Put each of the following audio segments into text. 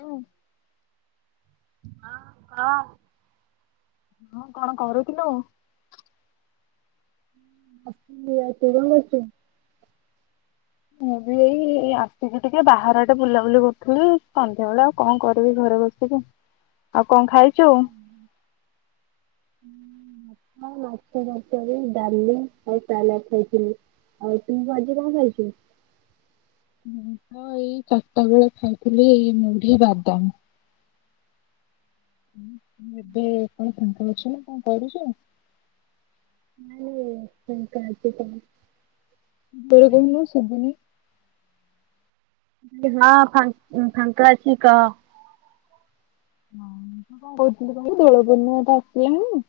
ଓ ହଁ ହଁ। ହଁ କଣ କରୁଥିଲୁ। ବସିଛଆଉ ତୁ କଣ କରଛୁ। ମୁଁ ବିଏଇ। ଏଇ ଆସିକି ଟିକେ ବାହାର ଟେ ବୁଲାବୁଲି କରୁଥିଲୁ ସନ୍ଧ୍ୟା ବେଳେ ଆଉ କଣ କରିବି ଘରେ ବସିକି। ଆଉ କଣ ଖାଇଛୁ। ଭାତ ମାଛ ତରକାରୀ ଡାଲି ଆଉ ସାଲାଟ ଖାଇଥିଲି। ଆଉ ତୁମ ଆଜି କଣ ଖାଇଛୁ। ହ ମୁଁ ତ ଏଇ ଚାରିଟା ବେଳେ ଖାଇଥିଲି ଏଇ ମୁଢି ବାଦାମ। ଏବେ କଣ ଫାଙ୍କା ଅଛୁନା କଣ କରୁଛୁ। ମାନେ ଫାଙ୍କା ଅଛିତ। ବର କମ ନ ସବୁନ [unintelligible] ନା ଫ ଫାଙ୍କା ଅଛିି କହ? ହ କହୁଥିଲ ଭାଇ ତୋଳ ପଣ ତ [unintelligible] ଆସିଲଣି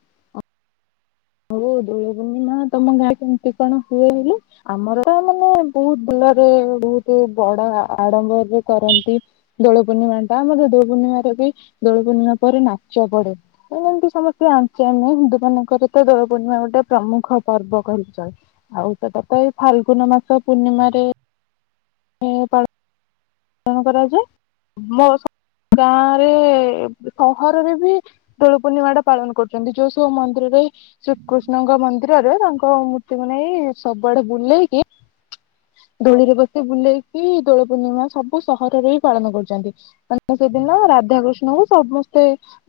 ହଉ ଦୋଳ ପୂର୍ଣ୍ଣିମା ତମ ଗାଁ କେମତି କଣ ହୁଏ ବୋଲି, ଆମର ତ ମାନେ ବହୁତ ବହୁତ ବଡ ଆଡମ୍ବରରେ କରନ୍ତି ଦୋଳ ପୂର୍ଣ୍ଣିମା ଟା ଆମର ଦୋଳ ପୂର୍ଣ୍ଣିମା ବି ଦୋଳି ପୂର୍ଣ୍ଣିମା ପରେ ନାଚ ପଡେ, ଏ ଯେମିତି ସମସ୍ତେ ଆଞ୍ଚେ ଆମେ ହିନ୍ଦୁ ମାନଙ୍କର ଦୋଳ ପୂର୍ଣ୍ଣିମା ଗୋଟେ ପ୍ରମୁଖ ପର୍ବ କହିଚ ଆଉ ସେଟା ତ ଏଇ ଫାଲଗୁନ ମାସ ପୂର୍ଣ୍ଣିମା ହ [unintelligible] ପାଳ ପାଳନ କରାଯାଏ, ମୋ ଗାଁରେ ସହରରେ ବି ଦୋଳ ପୂର୍ଣ୍ଣିମା ଟା ପାଳନ କରୁଛନ୍ତି, ଯୋଉ ସବୁ ମନ୍ଦିର ଶ୍ରୀକୃଷ୍ଣଙ୍କ ମନ୍ଦିରରେ, ତାଙ୍କ ମୂର୍ତ୍ତିକୁ ନେଇ ସବୁଆଡେ ବୁଲେଇକି ଦୋଳିରେ ବସି ବୁଲେଇକି, ଦୋଳ ପୂର୍ଣ୍ଣିମା ସବୁ ସହରରେ ହି ପାଳନ କରୁଛନ୍ତି, କାର ସେଦିନ ରାଧାକୃଷ୍ଣଙ୍କୁ ସମସ୍ତେ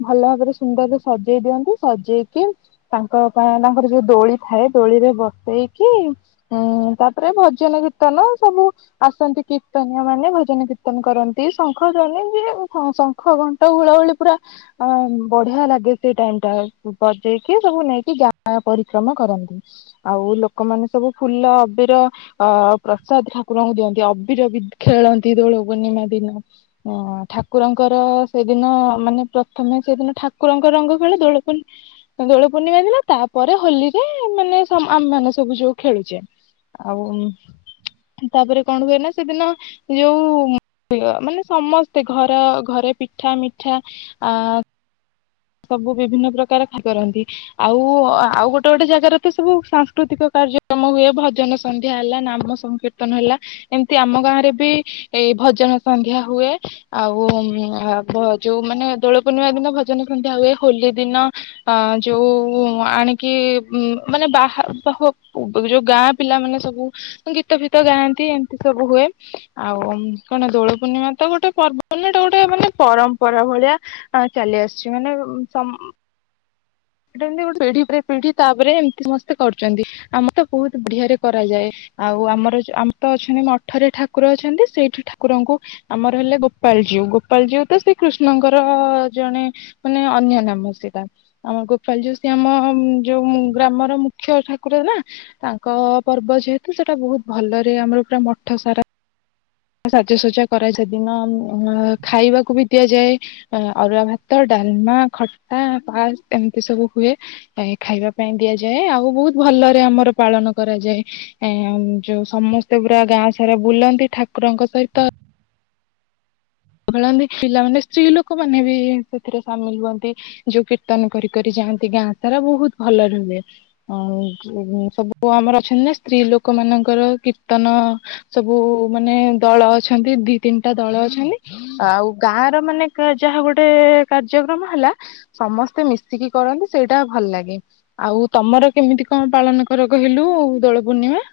ଭଲ ଭାବରେ ସୁନ୍ଦରରେ ସଜେଇ ଦିଅନ୍ତି, ସଜେଇକି ତାଙ୍କ ତାଙ୍କର ଯୋଉ ଦୋଳି ଥାଏ ଦୋଳି ରେ ବସେଇ ତାପରେ ଭଜନ କୀର୍ତ୍ତନ, ସବୁ ଆସନ୍ତି କୀର୍ତ୍ତନୀୟ ମାନେ ଭଜ ନ କୀର୍ତ୍ତନ କରନ୍ତି, ଶଙ୍ଖ ଜଣେ ଯି ଶଙ୍ଖ ଘଣ୍ଟ ଗୁଳାହୁଳି ପୁରା ବଢ ଲାଗେ ସେ ଟାଇ ଟା, ବଜେଇକି ସବୁ ନେଇକି ଗା ପରିଶ୍ରମ କରନ୍ତି ଆଉ ଲୋକମାନେ ସବୁ ଫୁଲ ଅବିର ଅ ପ୍ରସାଦ ଠାକୁରଙ୍କୁ ଦିଅନ୍ତି, ଅବିର ବି ଖେଳନ୍ତି। ଦୋଳ ପୂର୍ଣ୍ଣିମା ଦିନ, ଠାକୁରଙ୍କର ସେଦିନ ମାନେ ପ୍ରଥମେ ସେଦିନ ଠାକୁରଙ୍କ ରଙ୍ଗ ଖେଳ ଦୋଳ ପ, ଦୋଳ ପୂର୍ଣ୍ଣିମା ଦିନ ତାପରେ ହୋଲିରେ ମାନେ ସବୁ ଯୋଉ ଖେଳୁଛେ, ଆଉ ତାପରେ କଣ ହୁଏ ନା ସେଦିନ ଯୋଉଁ ମାନେ ସମସ୍ତେ ଘର ଘରେ ପିଠା ମିଠା, ଆ ସବୁ ବିଭିନ୍ନ ପ୍ରକାର କରନ୍ତି, ଆଉ ଆଉ ଗୋଟେ ଗୋଟେ ଜାଗାରେ ତ ସବୁ ସାଂସ୍କୃତିକ କାର୍ଯ୍ୟକ୍ରମ ହୁଏ, ଭଜନ ସନ୍ଧ୍ୟା ହେଲା, ନାମ ସଂକୀର୍ତ୍ତନ ହେଲା, ଏମିତି ଆମ ଗାଁ ରେ ବି ଏ ଭଜନ ସନ୍ଧ୍ୟା ହୁଏ ଆଉ ଯୋଉ ମାନେ ଦୋଳ ପୂର୍ଣ୍ଣିମା ଦିନ ଭଜନ ହୁଏ, ହୋଲି ଦିନ ଯୋଉ ଆଣିକି ମାନେ ବା ଯୋଉ ଗାଁ ପିଲାମାନେ ସବୁ ଗୀତ ଫିତ ଗାଆନ୍ତି, ଏମତି ସବୁ ହୁଏ ଆଉ କଣ ଦୋଳ ପୂର୍ଣ୍ଣିମା ତ ଗୋଟେ ପର୍ବ ନା, ଏଟା ଗୋଟେ ମାନେ ପରମ୍ପରା ଭଳିଆ ଚାଲିଆସେ ଛି ମାନେ ଟ ଏମତି ଗୋଟେ ପିଢି ପିଢି ତାପରେ ଏମିତି ସମସ୍ତେ କରୁଛନ୍ତି ଆମର ତ ବହୁତ ବଢିଆରେ କରାଯାଏ। ଆଉ ଆମର, ଆମର ତ ଅଛନ୍ତି ଅଠରେ ଠାକୁର ଅଛନ୍ତି ସେଇଠି ଠାକୁରଙ୍କୁ ଆମର ହେଲେ ଗୋପାଳ ଜଉ ଗୋପାଳ ଜଉ ତ ସେ କୃଷ୍ଣଙ୍କର ଜଣେ ମାନେ ଅନ୍ୟ ନାମ ସିଟା ଆମ ଗୋପାଳ ଜୀଉ, ଆମ ଯୋଉ ଗ୍ରାମର ମୁଖ୍ୟ ଠାକୁର ନା ତାଙ୍କ ପର୍ବ ଯେହେତୁ ସେଟା ବହୁତ ଭଲରେ ଆମର ପୁରା ମଠ ସାରା ସାଜସଜା କରାଏ, ସେଦିନ ଖାଇବାକୁ ବି ଦିଆଯାଏ। ଅରୁଆ ଭାତ ଡାଲମା ଖଟା ପାସ ଏମିତି ସବୁ ହୁଏ ଖାଇବା ପାଇଁ ଦିଆଯାଏ, ଆଉ ବହୁତ ଭଲ ଭଲରେ ଆମର ପାଳନ କରାଯାଏ, ଯୋଉ ସମସ୍ତେ ପୁରା ଗାଁ ସାରା ବୁଲନ୍ତି ଠାକୁ ଠାକୁରଙ୍କ ସହିତ ଖଳନ୍ତି ପିଲାମାନେ ସ୍ତ୍ରୀ ଲୋକ ମାନେ ବି ସେଥିରେ ସାମିଲ ହୁଅନ୍ତି ଯୋଉ କୀର୍ତ୍ତନ କର କରି ଯା ଗାଁ ସାରା ବହୁତ ଭଲ ରୁହେ, ସବୁ ଆମର ଅଛନ୍ତି ନା ସ୍ତ୍ରୀ ଲୋକ ମ ମାନଙ୍କର କୀର୍ତ୍ତନ ସବୁ ମାନେ ଦଳ ଅଛନ୍ତି, ଦି ତିନିଟା ଦଳ ଅଛନ୍ତି। ଆଉ ଗାଁ ର ମାନେ ଯାହା ଗୋଟେ କାର୍ଯ୍ୟକ୍ରମ ହେଲା ସମସ୍ତେ ମିଶିକି ଳ ସେଇଟା ଭଲ ଲାଗେ, ଆଉ ତମର କେମିତି କଣ ପାଳନ କର କହିଲୁ -ଦୋଳ ପୂର୍ଣ୍ଣିମା [inaudible]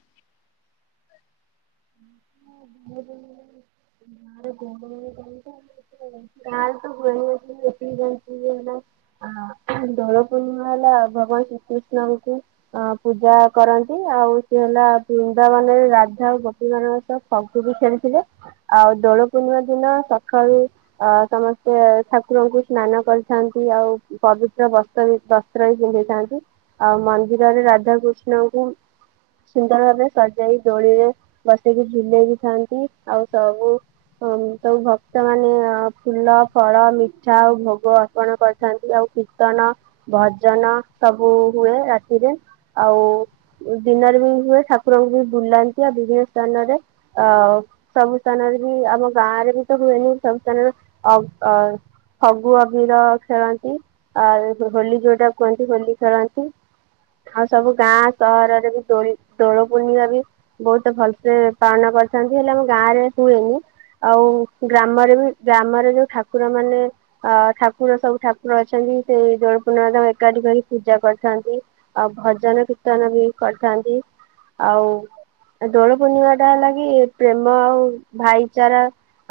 ହ ବ [unintelligible] ଘାଇ ତ ଘ ଯାଇଲା [unintelligible] ଆ ଦୋଳ ପୂର୍ଣ୍ଣିମା ହେଲା, ଭଗବାନ ଶ୍ରୀକୃଷ୍ଣଙ୍କୁ ଅ ପୂଜା କରନ୍ତି। ଆଉ ସେ ହେଲା ବୃନ୍ଦା ମାନରେ ରାଧା ଆ ବାର ମାସ ଫଗୁ ବି ଖେଳିଥିଲେ ଆଉ ଦୋଳ ପୂର୍ଣ୍ଣିମା ଦିନ ସକାଳୁ ଅ ସମସ୍ତେ ଉଏ ଠାକୁରଙ୍କୁ ସ୍ନାନ କରିଥାନ୍ତି ଆଉ ପବିତ୍ର ବସ୍ତ୍ର ବି ବସ୍ତ୍ର ବି ପିନ୍ଧେଇଥାନ୍ତି। ଆଉ ମନ୍ଦିରରେ ରାଧାକୃଷ୍ଣଙ୍କୁ ସୁନ୍ଦର ଭାବେ ସଜାଇ ଦୋଳିରେ ବସେଇକି ଝୁଲେଇ ବି ଥାନ୍ତି ଆଉ ସବୁ ହଁ ତାଙ୍କୁ ଭକ୍ତମାନେ ଅ ଫୁଲ ଫଳ ମିଠା ଆଉ ଭୋଗ ଅର୍ପଣ କରିଥାନ୍ତି ଆଉ କୀର୍ତ୍ତନ ଭଜନ ସବୁ ହୁଏ ରାତିରେ ଆଉ ଦିନ ରେ ବି ହୁଏ ଠାକୁରଙ୍କୁ ବି ବୁଲାନ୍ତି ଆଉ ବିଭିନ୍ନ ସ୍ଥାନରେ ଅ ସବୁ ସ୍ଥାନରେ ବି ଆମ ଗାଁରେ ବି ତ ହୁଏନି ସବୁ ସ୍ଥାନରେ ଅ ଅ ଫଗୁ ଅବିର ଖେଳନ୍ତି ଆ ହୋଲି ଯୋଉଟା କୁହନ୍ତି ହୋଲି ଖେଳନ୍ତି। ଆଉ ସବୁ ଗାଁ ସହରରେ ବି ଦୋଳି ଦୋଳପୂର୍ଣ୍ଣିମା ବି ବୋହୁତ ଭଲ ସେ ପାଳନ କରିଥାନ୍ତି ହେଲେ ଆମ ଗାଁରେ ହୁଏନି। ଆଉ ଗ୍ରାମରେ ବି ଗ୍ରାମରେ ଯୋଉ ଠାକୁର ମାନେ ଅ ଠାକୁର ସବୁ ଠାକୁର ଅଛନ୍ତି। ତି ସେ ଜୋଳପୂର୍ଣ୍ଣିମାଟା ଏକାଠି କରି ପୂଜା କରିଥାନ୍ତି ଆଉ ଭଜନ କୀର୍ତ୍ତନ ବି କରିଥାନ୍ତି। ଆଉ ଦୋଳପୂର୍ଣ୍ଣିମାଟା ହେଲା କିି ପ୍ରେମ ଆଉ ଭାଇଚାରା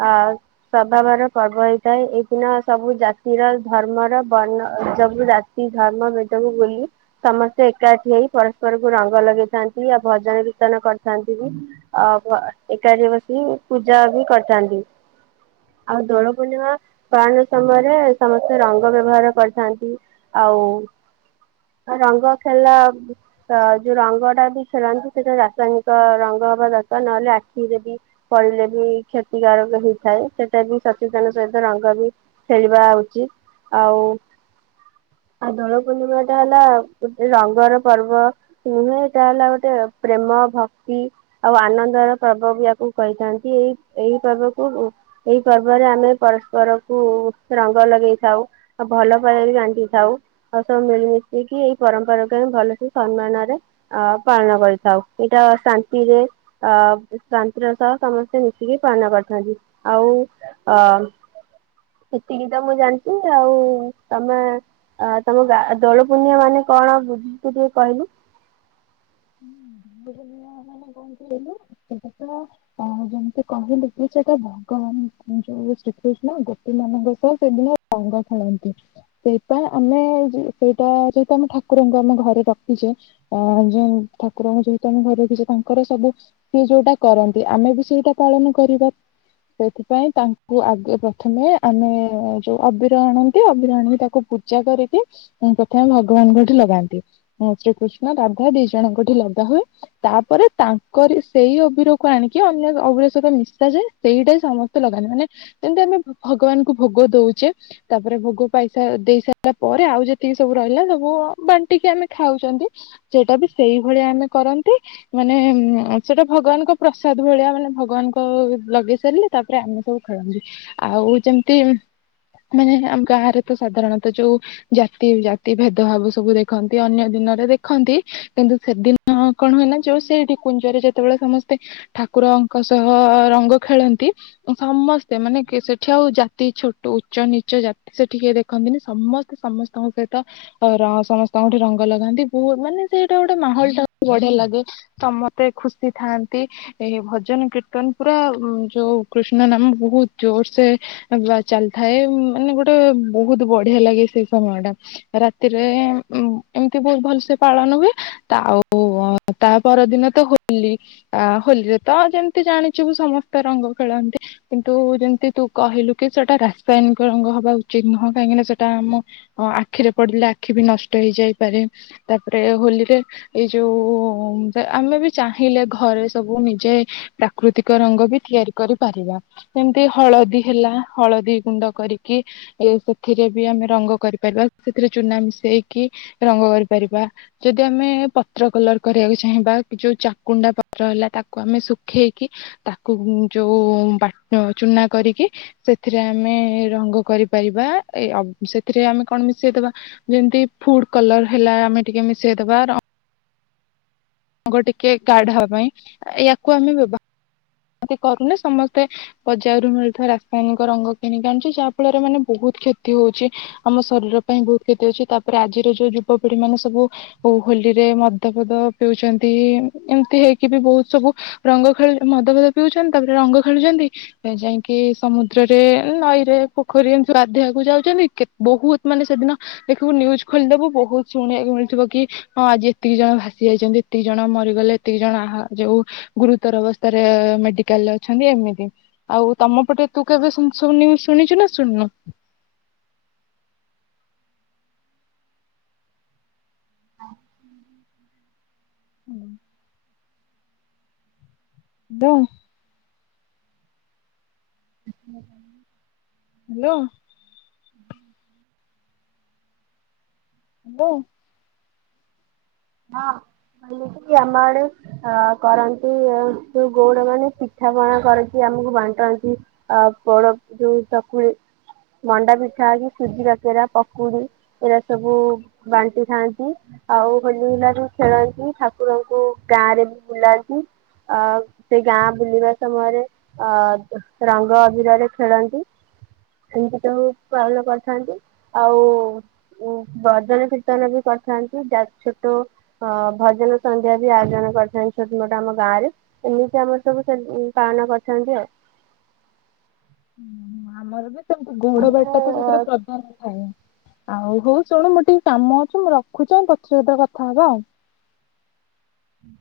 ଆଉ ସଭାବର ପର୍ବ ହେଇଥାଏ ଏଇ ଦିନ ସବୁ ଜାତିର ଧର୍ମର ବର୍ଣ୍ଣ ସବୁ ଜାତି ଧର୍ମ ଭେଦକୁ ଭୁଲି ସମସ୍ତେ ଏକାଠି ହେଇ ପରସ୍ପରକୁୁ ରଙ୍ଗ ଲଗେଇଥାନ୍ତି। ଇଆ ଭଜନ କୀର୍ତ୍ତନ କରିଥାଁ ତି ବି ଆ ଭ ଏକାଠି ବସି ପୂଜା ବି କରିଥାନ୍ତି। ଆଉ ଦୋଳପୂର୍ଣ୍ଣିମା ପାଳନ ସମୟରେ ସମସ୍ତେ ରଙ୍ଗ ବ୍ୟବହାର କରିଥାନ୍ତି। ଆଉ ରଙ୍ଗ ଖେଲା ଅ ଯୋଉ ରଙ୍ଗଟା ବି ଖେଳନ୍ତି ସେଟା ରାସାୟନି କ ରଙ୍ଗ ହବା ଦରକାର ନହେଲେ ଆଖିରେ ବି ପଡ଼ିଲେ ବି କ୍ଷତିକାରକ ହେଇଥାଏ ସେଟା ବି ସଚେତନ ସହିତ ରଙ୍ଗ ବି ଖେଳିବା ଉଚିତ ଆଉ ହ ଆ ଦୋଳପୂର୍ଣ୍ଣିମାଟା ହେଲା ଗୋଟେ ରଙ୍ଗର ପର୍ବ ନୁହେଁ ଏଟା ହେଲା ଗୋଟେ ପ୍ରେମ ଭ ହ ଆଉ ଆନନ୍ଦର ପର୍ବ ବି ଆକୁ କହିଥାନ୍ତି ଏଇ ଏହି ପର୍ବକୁ ଉ ଏଇ ପର୍ବରେ ଆମେ ପର୍ ଷ୍ପରକୁ ରଙ୍ଗ ଲଗେଇ ଥାଉ ଆଉ ଭଲପାଇବା ବି ବାଣ୍ଟିଥାଉ ଆଉ ସବୁ ମିଳିମିଶି ଇକି ଏଇ ପରମ୍ପରାକୁ ଆମେ ଭଲସେ ସନ୍ମାନରେ ଅ ପାଳନ କରିଥାଉ ଏଇଟା ଶାନ୍ତିରେ ଅ ଶାନ୍ତିର ସହ ସମସ୍ତେ ମିଶିକି ପାଳନ କରିଥାନ୍ତି ଆଉ ଅ ସେତିକି ତ ମୁଁ ଜାଣିଚି ଆଉ ତମେ ଆ ତମ ଗା ଦୋଳପୁର୍ଣ୍ଣିମା ମାନେ କଣ ବୁଝୁଚୁ ଟିକେ କହିଲୁ। ହୁଁ ବୋଧେ ନୂଆ ମାନେ କଁ କହିଲୁ ଏଟାଟା ତା ଅ ଯେମତି କହିଲୁ କି ସେଇଟା ଭଗବାନ ଯୋଉ ଯେ ଶ୍ରୀକୃଷ୍ଣ ଗୋପୀମାନଙ୍କ ସହ ସେଦିନ ରଙ୍ଗ ଖେଳନ୍ତି। ସେଇଥିପାଇଁ ଆମେ ଯେ ସେଇଟା ଯେହେତୁ ଆମେ ଠାକୁରଙ୍କୁ ଆମେ ଘରେ ରଖିଚେ ଆ ଯେ ଠାକୁରଙ୍କୁ ଯେହେତୁ ଆମେ ଘରେ ରଖିଚେ ତାଙ୍କର ସବୁ ସିଏ ଯୋଉଟା କରନ୍ତି ଆମେ ବି ସେଇଟା ପାଳନ କରିବା। ସେଥିପାଇଁ ତାଙ୍କୁ ଆଗେ ପ୍ରଥମେ ଆମେ ଯୋଉ ଅବିର ଆଣନ୍ତି ଅବିର ଆଣିକି ତାକୁ ପୂଜା କରିକି ଉଁ ପ୍ରଥମେ ଭଗବାନଙ୍କଠି ଲଗାନ୍ତି ଶ୍ରୀକୃଷ୍ଣ ରାଧା ଦି ଜଣଙ୍କଠି ଲଗା ହୁଏ ତାପରେ ତାଙ୍କରି ସେଇ ଅବିରକୁ ଆଣିକି ଅନ୍ୟ ଅବିର ସହିତ ମିଶା‌ ଯାଏ ସେଇଟା ସମସ୍ତେ ଲଗାନ୍ତି ମାନେ ଯେମତି ଆମେ ଭ ଭଗବାନଙ୍କୁ ଭୋଗ ଦୋଉଚେ ତାପରେ ଭୋଗ ପାଇ ସେ ଦେଇ ସାଇଲା ପରେ ଆଉ ଯେତିକି ସବୁ ରହିଲା ସବୁ ବାଣ୍ଟିକି ଆମେ ଖାଉଚନ୍ତ ସେଇଟା ବି ସେଇ ଭଳିଆ ଆମେ କରନ୍ତି ମାନେ ସେଟା ଭଗବାନଙ୍କ ପ୍ରସାଦ ଭଳିଆ ମାନେ ଭଗବାନଙ୍କ ଲଗେଇ ସାରିଲେ ତାପରେ ଆମେ ସବୁ ଖେଳନ୍ତି ଆଉ ଯେମତି ମାନେ ଆମ ଗାଁରେ ତ ସାଧାରଣତଃ ଯୋଉ ଜାତି ଜାତି ଭେଦଭାବ ସବୁ ଦେଖନ୍ତି ଅନ୍ୟ ଦି ନରେ ଦେଖନ୍ତି କିନ୍ତୁ ସେଦିନ କଣ ହୁଏ ନାଁ ଯୋଉ ସେଇଠି କୁଞ୍ଜରେ ଯେତବେଳେ ସମସ୍ତେ ଠାକୁରଙ୍କ ସହ ରଙ୍ଗ ଖେଳନ୍ତି ସମସ୍ତେ ମାନେ କିଏ ସେଠି ଆଉ ଜାତି ଛୋଟ ଉଚ୍ଚ ନିଚ ଜାତି ସେଠି କିଏ ଦେଖନ୍ତିନି ସମସ୍ତେ ସମସ୍ତଙ୍କ ସହିତ ଅ ର ସମସ୍ତଙ୍କଠି ରଙ୍ଗ ଲଗାନ୍ତି ବୋହୁ ମାନେ ସେ ଟେ ଗୋଟେ ଗୋଟେ ମାହୋଲଟା ବଢ଼ିଆ ଲାଗେ ସମତେ ଖୁସି ଥାଆନ୍ତି ଇ ଭଜନ କୀର୍ତ୍ତନ ପୁରା ଯୋଉ କୃଷ୍ଣ ନାମ ବହୁତ ଜୋର ସେ ଚାଲିଥାଏ ମାନେ ଗୋଟେ ବହୁତ ବଢିଆ ଲାଗେ ସେଇ ସମୟ ଟା ରାତିରେ ଏମିତି ବହୁତ ଭଲସେ ପାଳନ ହୁଏ। ତ ଆଉ ତା ପରଦିନ ତ ହୋଲି ଆ ହୋଲିରେ ତ ଯେମତି ଜାଣିଛିବୁ ସମସ୍ତ ରଙ୍ଗ ଖେଳ ନ୍ତି କିନ୍ତୁ ଯେମିତି ତୁ କହିଲୁ କି ସେଟା ରାସାୟନିକ ରଙ୍ଗ ହବା ଉଚିତ୍ ନୁହଁ କାହିଁକି ନା ସେଟା ଆମ ଅ ଆଖିରେ ପଡିଲେ ଆଖି ବି ନଷ୍ଟ ହେଇଯାଇପାରେ ତାପରେ ହୋଲି ଏଇ ଯୋଉ ଆମେ ବି ଚାହିଁଲେ ଘରେ ସବୁ ନିଜେ ପ୍ରାକୃତିକ ତିଆରି କରିପାରିବା ଯେମତି ହଳଦୀ ହେଲା ହଳଦୀ ଗୁଣ୍ଡ କରିକି ସେଥିରେ ବି ଆମେ ରଙ୍ଗ କରିପାରିବା। ସେଥିରେ ଚୁନା ମିଶେଇକି ରଙ୍ଗ କରିପାରିବା ଯଦି ଆମେ ପତ୍ର କଲର୍ କରିବାକୁ ଚାହିଁବା ଯେଉଁ ଚାକୁଣ୍ଡା ପତ୍ର ହେଲା ତାକୁ ଆମେ ଶୁଖେଇକି ତାକୁ ଯୋଉ ବାଟ ଚୁନା କରିକି ସେଥିରେ ଆମେ ରଙ୍ଗ କରିପା ଟିବା ସେଥିରେ ଆମେ କଣ ମିଶେଇଦବା ଯେମତି ଫୁଡ କଲର ହେଲା ଆମେ ଟିକେ ମି ମିଶେଇ ଦେବା ର ରଙ୍ଗ ଟିକେ ଗାର୍ଡ ହବା ପାଇଁ ୟାକୁ ଆମେ ବ୍ୟବହାର ଏମତି କରୁନି ସମସ୍ତେ ବଜାରରୁ ମିଳୁଥିବା ରାସାୟନିକ ରଙ୍ଗ କିଣିକି ଆଣୁଛି ଯାହା ଫଳରେ ମାନେ ବହୁତ କ୍ଷତି ହୋଉଛି ଆମ ଶରୀର ପାଇଁ ବହୁତ କ୍ଷତି ହୋଉଛି। ତାପରେ ଆଜିର ଯୋଉ ଯୁବପିଢି ମାନେ ସବୁ ହୋଲିରେ ମଦ ଫଦ ପିଉଚନ୍ତି ଏମତି ହେଇକି ବି ବହୁତ ସବୁ ରଙ୍ଗ ଖେଳ ମଦ ଫଦ ପିଉଚନ୍ତି ତାପରେ ରଙ୍ଗ ଖେଳୁଚନ୍ତି ଯାଇକି ସମୁଦ୍ରରେ, ନଈରେ, ପୋଖରୀ ଗାଧେଇବାକୁ ଯାଉଚନ୍ତି। ବହୁତ ମାନେ ସେଦିନ ଦେଖିବୁ ନିୟୁଜ ଖୋଲିଦବୁ ବହୁତ ଶୁଣିବାକୁ ମିଳଥିବ କି ହଁ ଆଜି ଏତିକି ଜଣ ଭାସି ଯାଇଛନ୍ତି, ଏତିକି ଜଣ ମରିଗଲେ, ଏତିକି ଜଣ ଯୋଉ ଗୁରୁତର ଅବସ୍ଥା ରେ ମେଡିକାଲରେ ଅଛନ୍ତି ଏମିତି। ଆଉ ତମ ପଟେ ତୁ କେବେ ସବୁ ନିୟୁଜ ଶୁଣିଛ ନା ଶୁଣି [inaudible] ହଁ। ବ। [inaudible] ହାଲୋ। ହାଲୋ। ହଁ। ମାନେ କି ଆମ ଆଡେ ଅ କରନ୍ତି ଯୋ ଗଉଡ ମାନେ ପିଠା ପଣା କରିକି ଆମକୁ ବାଣ୍ଟନ୍ତି। ଆ ପୋଡ଼ ଯୋଉ ଚକୁଳି ମଣ୍ଡା ପିଠା କି ସୁଜି କାକେରା, ପକୁଡି ଏଇଗୁରା ସବୁ ବାଣ୍ଟି ଥାନ୍ତି। ଆଉ ହୋଲି ହୁଲା ଯୋଉ ଖେଳାନ୍ତି ଠାକୁରଙ୍କୁ ଗାଁ ରେ ବି ବୁଲାନ୍ତି। ଅ ସେଇ ଗାଁ ବୁଲିବା ସମୟରେ ଅ ରଙ୍ଗ ଅଭିରରେ ଖେଳନ୍ତି। ଏମିତି ସବୁ ପାଳନ କରିଥାନ୍ତି। ଆଉ ଭଜନ କୀର୍ତ୍ତନ ବି କରିଥାନ୍ତି ଯା ଭଜନ ସନ୍ଧ୍ୟା ବି ଆୟୋଜନ କରିଥାନ୍ତି ଛୋଟ ମୋଟ ଆମ ଗାଁରେ। ଏମିତି ଆମର ସବୁ ସେ ଉଁ ପାଳନ କରିଥାନ୍ତି ଆଉ। ଆମର ବି ସେମିତି ଘୋଡ ଆଉ ବାଟା ତ ଆମର ସେଥିରେ ପ୍ରଧାନ ଥାଏ। ଆଉ ହଉ ଶୁଣୁ ମୁଁ ଟିକେ କାମ ଅଛି ମୁଁ ରଖୁଛି। ପଛରେ କେତେବେଳେ କଥା ହବା ଆଉ। ହୁଁ।